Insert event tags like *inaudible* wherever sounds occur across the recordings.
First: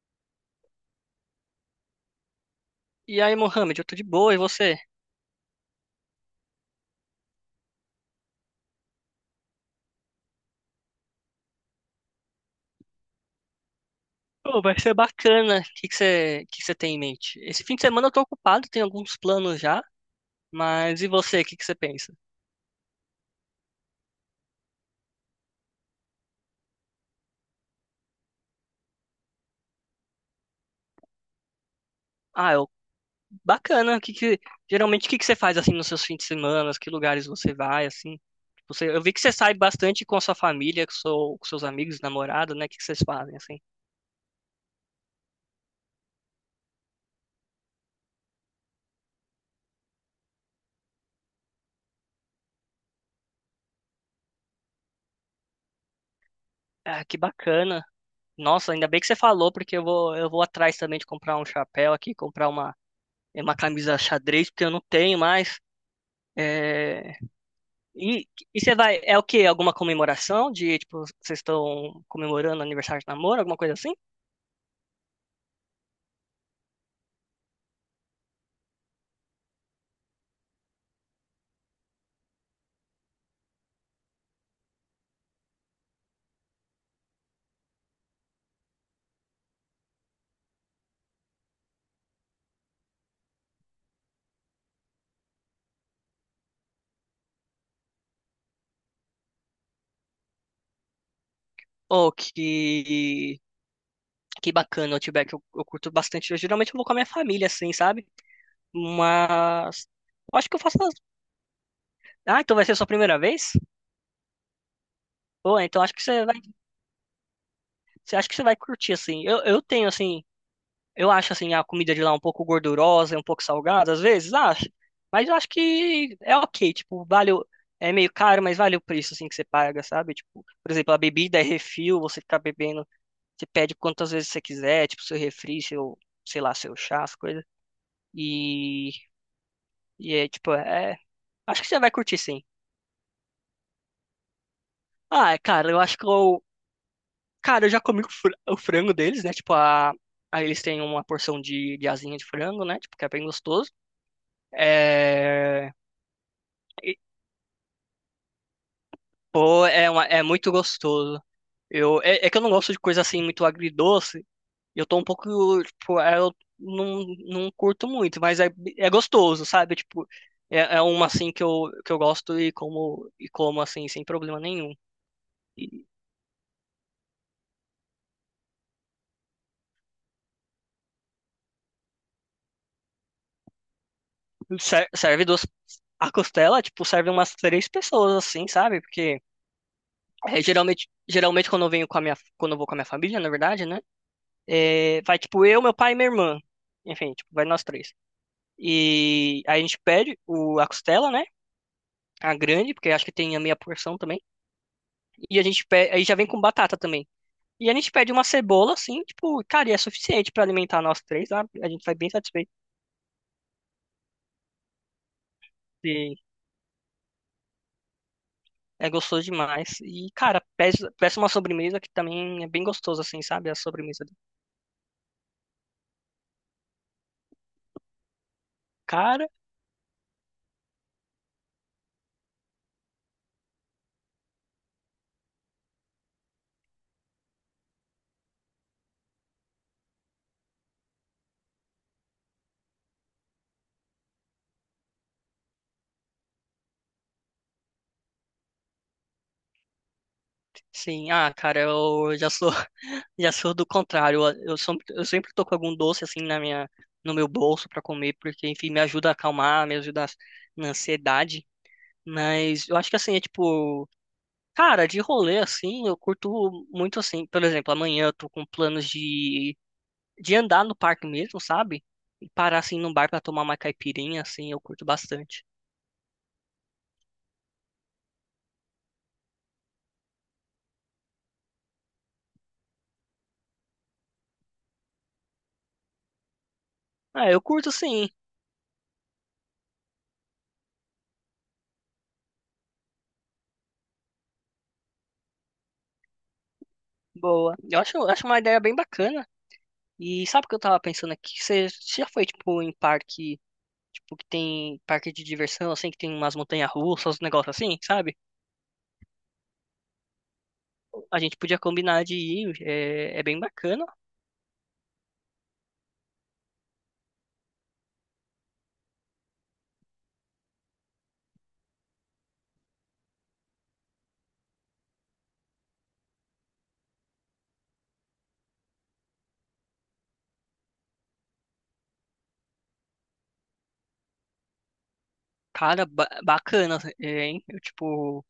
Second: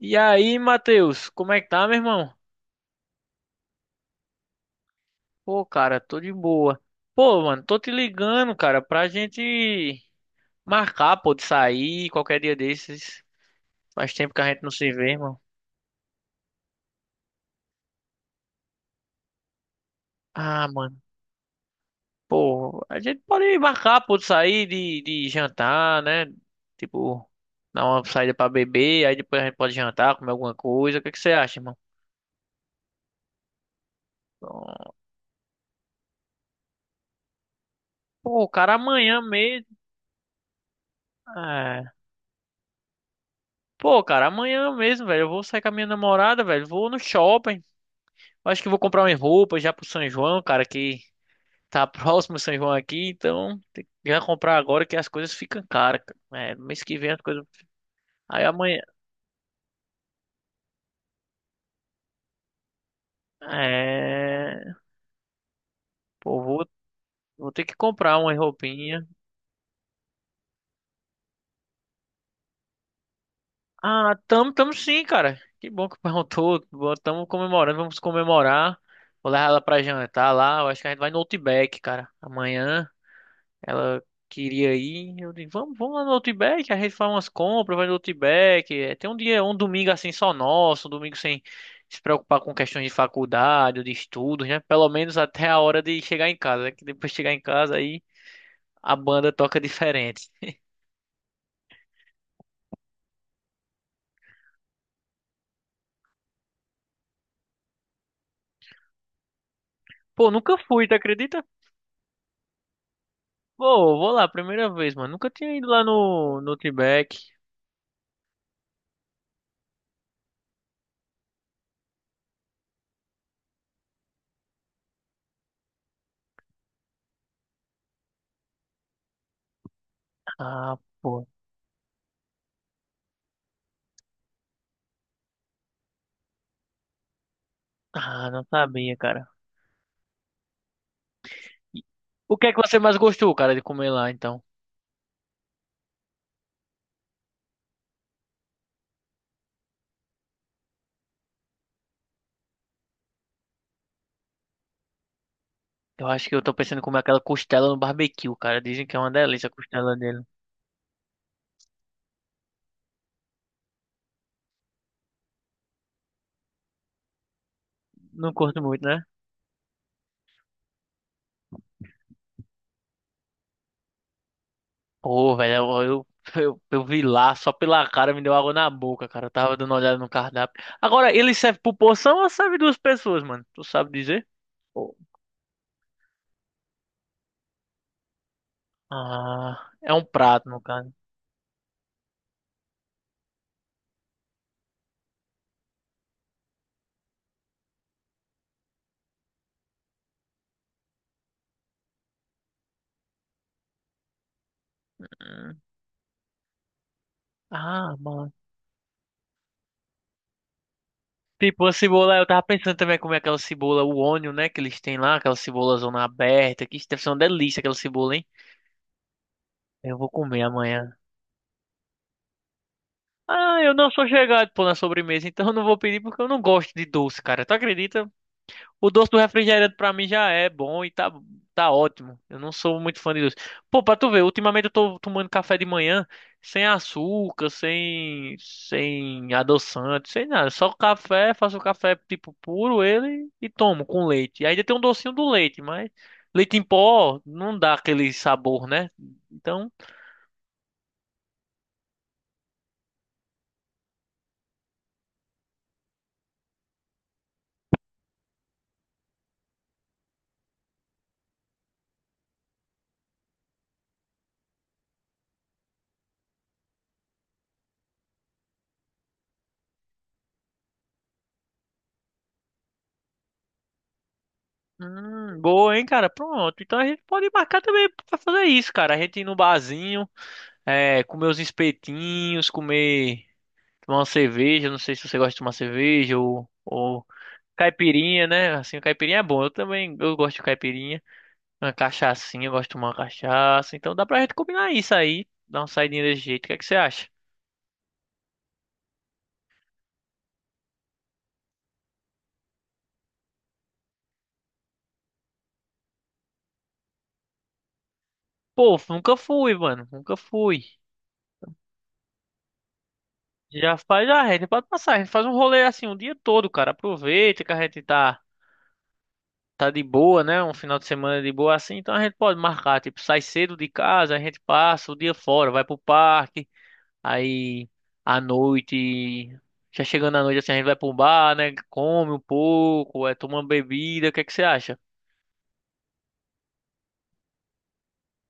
E aí, Matheus, como é que tá, meu irmão? E aí, Mohamed, eu tô de boa, e você? Pô, cara, tô de boa. Pô, mano, tô te ligando, cara, pra gente marcar, pô, de sair qualquer dia desses. Faz tempo que a Pô, gente não vai se ser vê, irmão. bacana. O que que você tem em mente? Esse fim de semana eu tô ocupado, tenho alguns planos já, Ah, mano, mas e você, o que que você pensa? pô, a gente pode marcar, pô, de sair, de jantar, né? Tipo, dar uma saída pra beber, aí depois a gente pode jantar, comer alguma coisa. O que que você acha, irmão? Ah, eu, bacana. O que que, geralmente, o que que você faz, assim, nos seus fins de semana? Que lugares você vai, assim? Pô, cara, Você, eu vi amanhã que você sai mesmo. bastante com a sua família, com, seu, com seus É. amigos, namorado, né? O que que vocês fazem, assim? Pô, cara, amanhã mesmo, velho. Eu vou sair com a minha namorada, velho. Vou no shopping. Eu acho que vou comprar umas roupas já pro São João, cara, que tá *laughs* próximo o São João aqui, então tem que já comprar agora que as coisas ficam caras, cara. É, no mês que Ah, vem que as coisas. bacana. Aí Nossa, amanhã. ainda bem que você falou, porque eu vou atrás também de comprar um chapéu aqui, comprar uma camisa xadrez, É. porque eu não tenho mais. Pô, vou, É, vou ter que comprar E, umas e você vai, roupinhas. é o quê? Alguma comemoração de, tipo, vocês estão comemorando aniversário de namoro, alguma coisa assim? Ah, tamo sim, cara. Que bom que perguntou. Bom, *laughs* tamo comemorando, vamos comemorar. Vou levar ela pra jantar lá. Eu acho que a gente vai no Outback, cara. Amanhã. Ela queria ir. Eu disse, vamos lá no Outback, a gente faz umas compras, vai no Outback. É, tem um dia, um domingo assim só nosso, um domingo sem se preocupar com questões de faculdade, ou de estudos, né? Pelo menos até a hora de chegar em casa, né? Que depois de chegar em casa aí a banda toca diferente. Ou que bacana, Outback, eu curto bastante. Eu geralmente eu vou com a minha família, assim, sabe? Mas, Pô, eu acho que nunca eu faço... fui, tu acredita? Ah, então vai ser a sua primeira vez? Pô, vou lá, primeira vez, mano. Nunca tinha Pô, ido então lá acho que você vai, no Outback. você acha que você vai curtir, assim. Eu tenho, assim, eu acho assim a comida de lá um pouco gordurosa, um pouco salgada, às vezes, acho. Mas eu acho que é ok, tipo, vale o... é meio caro, mas vale o preço assim que você paga, sabe? Tipo, por Ah, exemplo, a pô. bebida é refil, você fica bebendo, você pede quantas vezes você quiser, tipo, seu refri, seu, sei lá, seu chá, as coisas. Ah, não E sabia, cara. e é tipo, é, acho que E você vai curtir o sim. que é que você mais gostou, cara, de comer lá, então? Ah, é, cara, eu acho que eu, cara, eu já comi o o frango deles, né? Tipo, a aí eles têm uma porção de asinha de frango, né? Tipo, que é bem gostoso. É... Eu acho que eu tô pensando em comer aquela costela no barbecue, cara. Dizem que é uma delícia a Pô, é, costela dele. é muito gostoso. Eu, é, é que eu não gosto de coisa assim muito agridoce. Eu tô um pouco, tipo, é, eu não curto muito, Não mas é, curto muito, é né? gostoso, sabe? Tipo, é, é uma assim que eu gosto e como assim, sem problema nenhum. Pô, velho, eu, E eu, *laughs* eu vi lá, só pela cara me deu água na boca, cara. Eu tava dando uma olhada no cardápio. Agora, ele serve por porção ou serve duas pessoas, mano? Tu sabe dizer? Pô. serve duas. A costela, tipo, serve umas três pessoas, assim, sabe? Porque Ah, é um é, prato, no geralmente, caso. geralmente quando eu venho com a minha, quando eu vou com a minha família, na verdade, né? É, vai, tipo, eu, meu pai e minha irmã. Enfim, tipo, vai nós três. E aí a gente pede o, a costela, né? A grande, porque acho que tem a meia porção também. E a Hum. gente pede, aí já vem com batata também. E a gente Ah, pede uma mano. cebola, assim, tipo, cara, e é suficiente pra alimentar nós três, sabe? Tipo, A a gente vai bem cebola, eu tava satisfeito. pensando também em comer aquela cebola, o onion, né, que eles têm lá, aquela cebola zona E aberta, que isso deve ser uma delícia aquela cebola, hein? é gostoso demais. Eu E, vou comer cara, peça, amanhã. peça uma sobremesa que também é bem gostoso, assim, sabe? A Ah, eu não sobremesa sou do chegado, pô, na sobremesa, então eu não vou pedir porque eu não gosto de doce, cara. Tu acredita? O doce do cara. refrigerante pra mim já é bom e tá ótimo. Eu não sou muito fã de doce. Pô, pra tu ver, ultimamente eu tô tomando café de manhã sem açúcar, sem adoçante, sem nada. Só café, faço café tipo puro ele e tomo com leite. E ainda tem um docinho do leite, mas leite em pó não dá aquele sabor, né? Então. Sim, ah, cara, eu já sou, *laughs* já sou do contrário. Eu sempre tô com algum doce, assim, na minha, no meu bolso pra comer, porque, enfim, me ajuda a acalmar, me ajuda a na ansiedade. Mas eu acho que assim, é tipo, cara, de rolê assim, eu curto muito assim. Por exemplo, amanhã eu tô com planos de andar no parque mesmo, sabe? E parar assim num bar pra tomar uma caipirinha, assim, eu curto bastante. Boa, hein, cara? Pronto. Então a gente pode marcar também pra fazer isso, cara. A gente ir no barzinho, é, comer os espetinhos, comer, tomar uma cerveja. Não sei se você gosta de tomar cerveja ou Ah, eu curto sim, caipirinha, né? Assim, o caipirinha é bom. Eu também, eu gosto de caipirinha. Uma cachaçinha, eu gosto de tomar uma cachaça. Então dá pra gente combinar isso aí. Dar uma saidinha desse jeito. O que é que você acha? boa. Eu acho uma ideia bem bacana. E sabe o que eu tava pensando aqui? Você já foi, tipo, em parque, tipo, que tem parque de diversão, assim, que tem umas montanhas-russas, uns negócios assim, sabe? Pô, nunca fui, mano. Nunca fui. A gente podia combinar de ir, é, é bem Já bacana. faz, já, a gente pode passar. A gente faz um rolê assim o dia todo, cara. Aproveita que a gente tá. Tá de boa, né? Um final de semana de boa assim, então a gente pode marcar, tipo, sai cedo de casa, a gente passa o dia fora, vai pro parque, aí à noite, já chegando à noite assim, a gente vai pro bar, né? Come um pouco, é, toma uma bebida, o que é que você acha? Cara, bacana, hein? Eu, tipo,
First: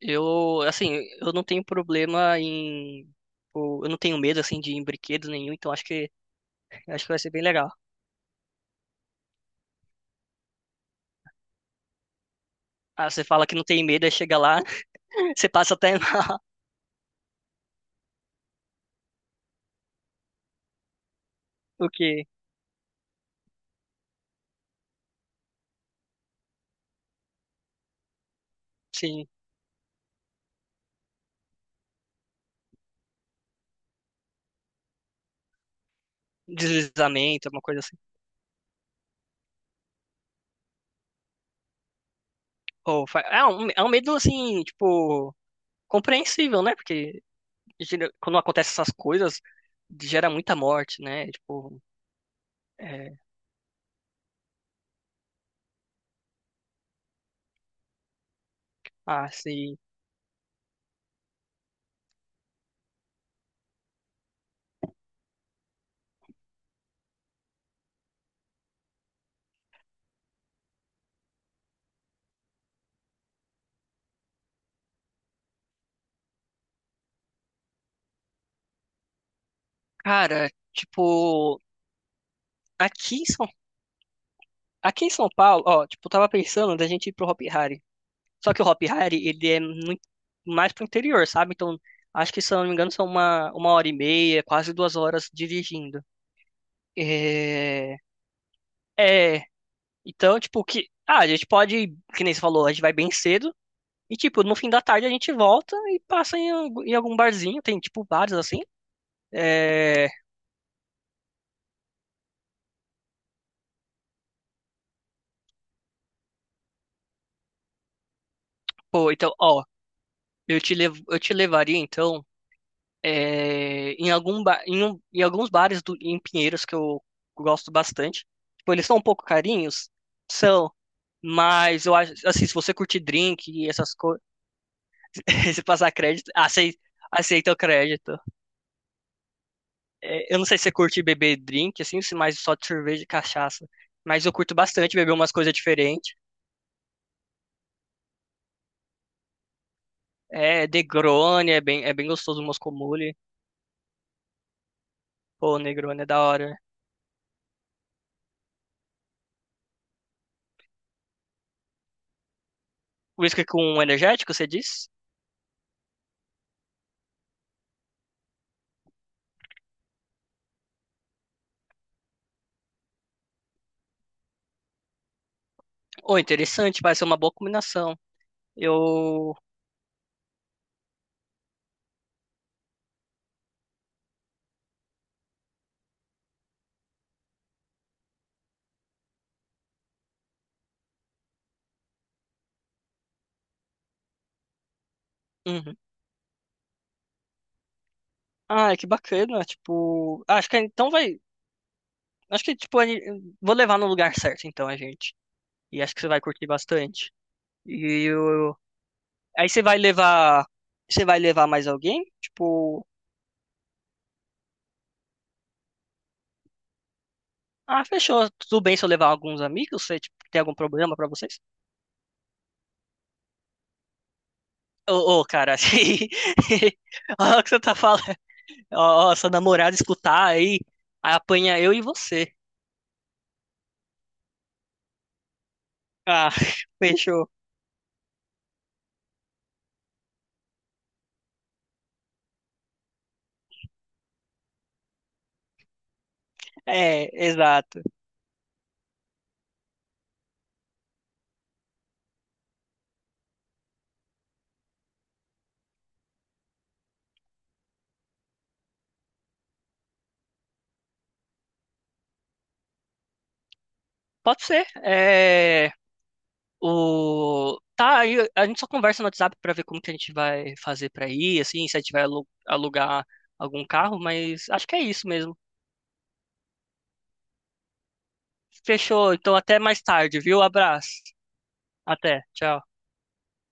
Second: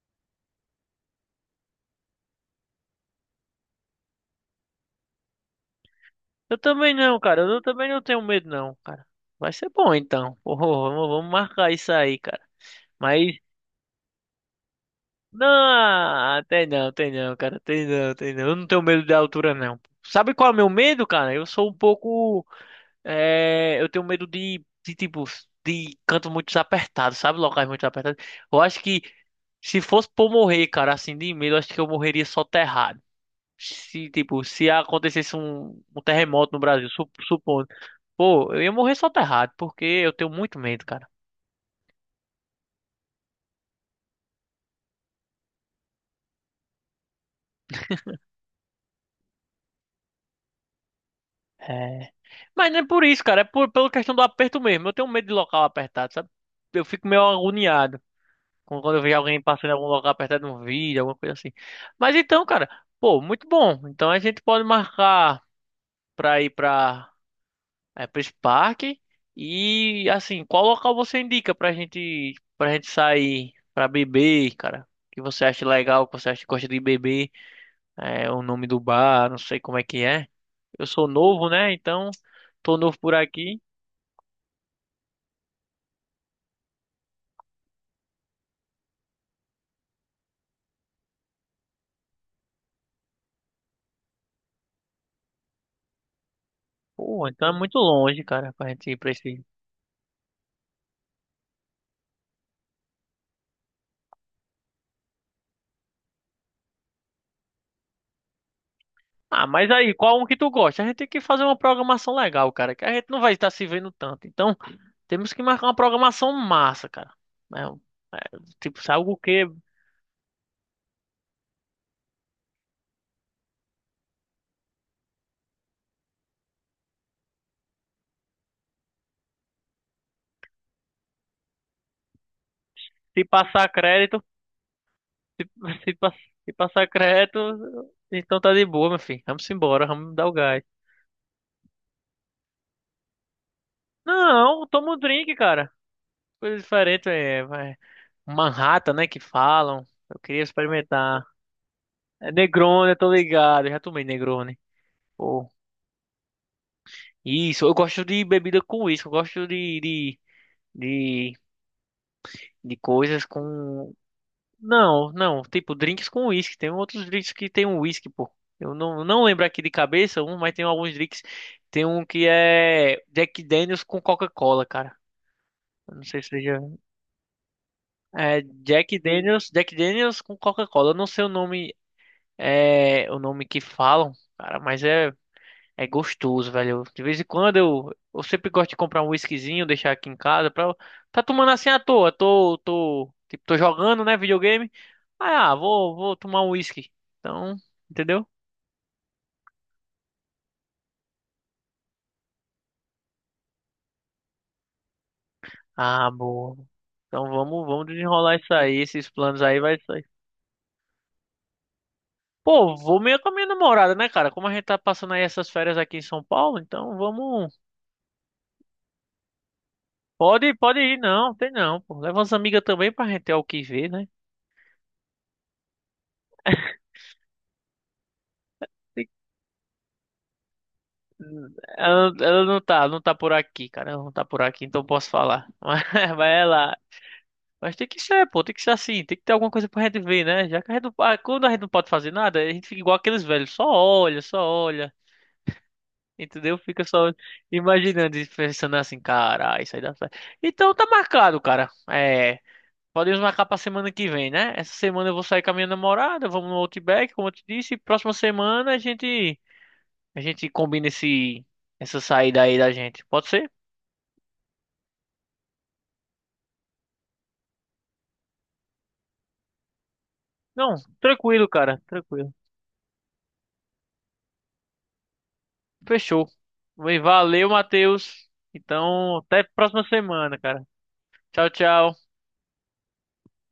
eu, assim, eu não tenho problema em. Tipo, eu não tenho medo, assim, de ir em brinquedos nenhum, então Eu também acho que vai não, ser cara, bem eu legal. também não tenho medo não, cara. Vai ser bom então. *laughs* Pô, vamos marcar isso aí, cara. Ah, você Mas fala que não tem medo, aí chega lá, *laughs* você passa até na, *laughs* não, tem não, tem não, cara, tem não, tem não. Eu não tenho medo da altura não. Sabe qual é o meu medo, cara? Eu sou um o quê? pouco é, eu tenho medo de, tipo, de canto muito apertado, sabe? Locais muito apertados. Eu acho que Sim, se fosse por morrer, cara, assim, de medo, eu acho que eu morreria soterrado. Se, tipo, se acontecesse um, um terremoto no Brasil, deslizamento, alguma supondo. coisa assim. Pô, eu ia morrer soterrado, porque eu tenho muito medo, cara. Ou, é um medo, assim, tipo, compreensível, né? Porque quando acontecem essas coisas, gera muita morte, né? Tipo, É. Mas não é por é, isso, cara, é por, pela questão do aperto mesmo. Eu tenho medo de local apertado, sabe? Eu fico meio agoniado. Quando eu vejo ah, alguém passando em assim. algum lugar apertando um vídeo, alguma coisa assim. Mas então, cara, pô, muito bom. Então a gente pode marcar pra ir pra, é, pra esse parque. E assim, qual local você indica pra gente sair pra beber, cara? O que você acha legal, o que você acha que gosta de beber? É, o nome do bar, não sei como é que é. Cara, Eu sou novo, tipo. né? Então, tô novo por Aqui em São aqui. Aqui em São Paulo, ó, tipo, eu tava pensando da gente ir pro Hopi Hari. Só que o Hopi Hari, ele é muito mais pro interior, sabe? Então, acho que, se eu não me engano, são uma hora e meia, quase duas horas dirigindo. Pô, então é muito É... longe, cara, pra gente ir pra esse. É... Então, tipo, que... Ah, a gente pode, ir, que nem você falou, a gente vai bem cedo. E, tipo, no fim da tarde a gente volta e passa em, em algum barzinho. Tem, tipo, bares assim. Ah, mas aí, É... qual um que tu gosta? A gente tem que fazer uma programação legal, cara, que a gente não vai estar se vendo tanto. Então, temos que marcar uma programação massa, cara. É, um- é, tipo, sabe Pô, o então, quê? ó, eu te levaria, então... é, em algum em, em alguns bares em Pinheiros que eu gosto bastante. Tipo, eles são um pouco carinhos, são, mas eu acho assim, se você curtir Se drink e passar essas coisas, crédito, se, *laughs* se *laughs* passar se, pa- crédito, se aceita, passar crédito, aceita o crédito. então tá de boa, meu filho. Vamos embora, vamos dar o É, eu não sei gás. se você curte beber drink assim, se mais só de cerveja e cachaça, mas eu curto Não, toma bastante um beber umas drink, coisas cara. diferentes. Coisa diferente, é, vai. Manhattan, né, que falam. Eu queria É, experimentar. Negroni é bem É gostoso, o Moscow Negroni, eu tô Mule. ligado, eu já tomei Negroni. Pô. Pô, Negroni é da hora. Isso, eu gosto de bebida com uísque, eu gosto de, de coisas Whisky com com. energético, você diz? Não, não, tipo drinks com uísque. Tem outros drinks que tem um uísque, pô. Eu não lembro aqui de cabeça um, mas tem alguns drinks. Tem um que é Jack Daniels com Coca-Cola, cara. Eu não Ô, sei se você já. interessante, vai ser uma boa combinação. É Jack Eu. Daniels, Jack Daniels com Coca-Cola. Eu não sei o nome, é, o nome que falam, cara, mas é. É gostoso, velho. De vez em quando eu sempre gosto de comprar um whiskyzinho, deixar aqui em casa pra tá tomando assim à toa. Tipo, tô jogando, né, videogame. Ah, ah, Uhum. vou, vou tomar um whisky. Então, entendeu? Ah, que bacana. Tipo, ah, acho que então vai. Acho que, tipo, vou levar no lugar certo, então, a gente. E acho que você Ah, vai curtir boa. bastante. Então vamos E desenrolar isso eu... aí, esses planos aí aí você vai vai sair. levar. Você vai levar mais alguém? Pô, Tipo, vou meio com a minha namorada, né, cara? Como a gente tá passando aí essas férias aqui em São Paulo, então vamos. ah, fechou. Tudo bem se eu levar alguns amigos? Você, tipo, tem algum Pode problema ir, pra não, vocês? tem não, pô. Leva umas amigas também pra gente ter o que ver, né? Ô, ô, cara, *laughs* assim. Olha o que você tá falando. Ó, ó, sua namorada escutar aí, aí apanha eu e você. Ela não tá, não tá por aqui, cara. Ela não tá por aqui, então eu posso falar. *laughs* Mas Ah, ela. *laughs* fechou. Mas tem que ser, pô, tem que ser assim, tem que ter alguma coisa pra gente ver, né? Já que a gente não, ah, quando a gente não pode fazer nada, a gente fica igual aqueles velhos, só olha, entendeu? Fica É, só exato. imaginando e pensando assim, cara, isso aí dá certo. Então tá marcado, cara. É, podemos marcar pra semana que vem, né? Essa semana eu vou sair com a minha namorada, vamos no Outback, como eu te disse, e próxima semana a gente combina essa saída aí da gente. Pode ser? Pode ser. É. O... Tá, aí a gente só conversa no WhatsApp pra ver como que a gente vai Não, fazer pra ir, tranquilo, assim, se a cara, gente vai tranquilo. alugar algum carro, mas acho que é isso mesmo. Fechou. Valeu, Matheus. Fechou, Então, então até a até mais próxima tarde, semana, viu? cara. Abraço. Tchau, tchau. Até, tchau.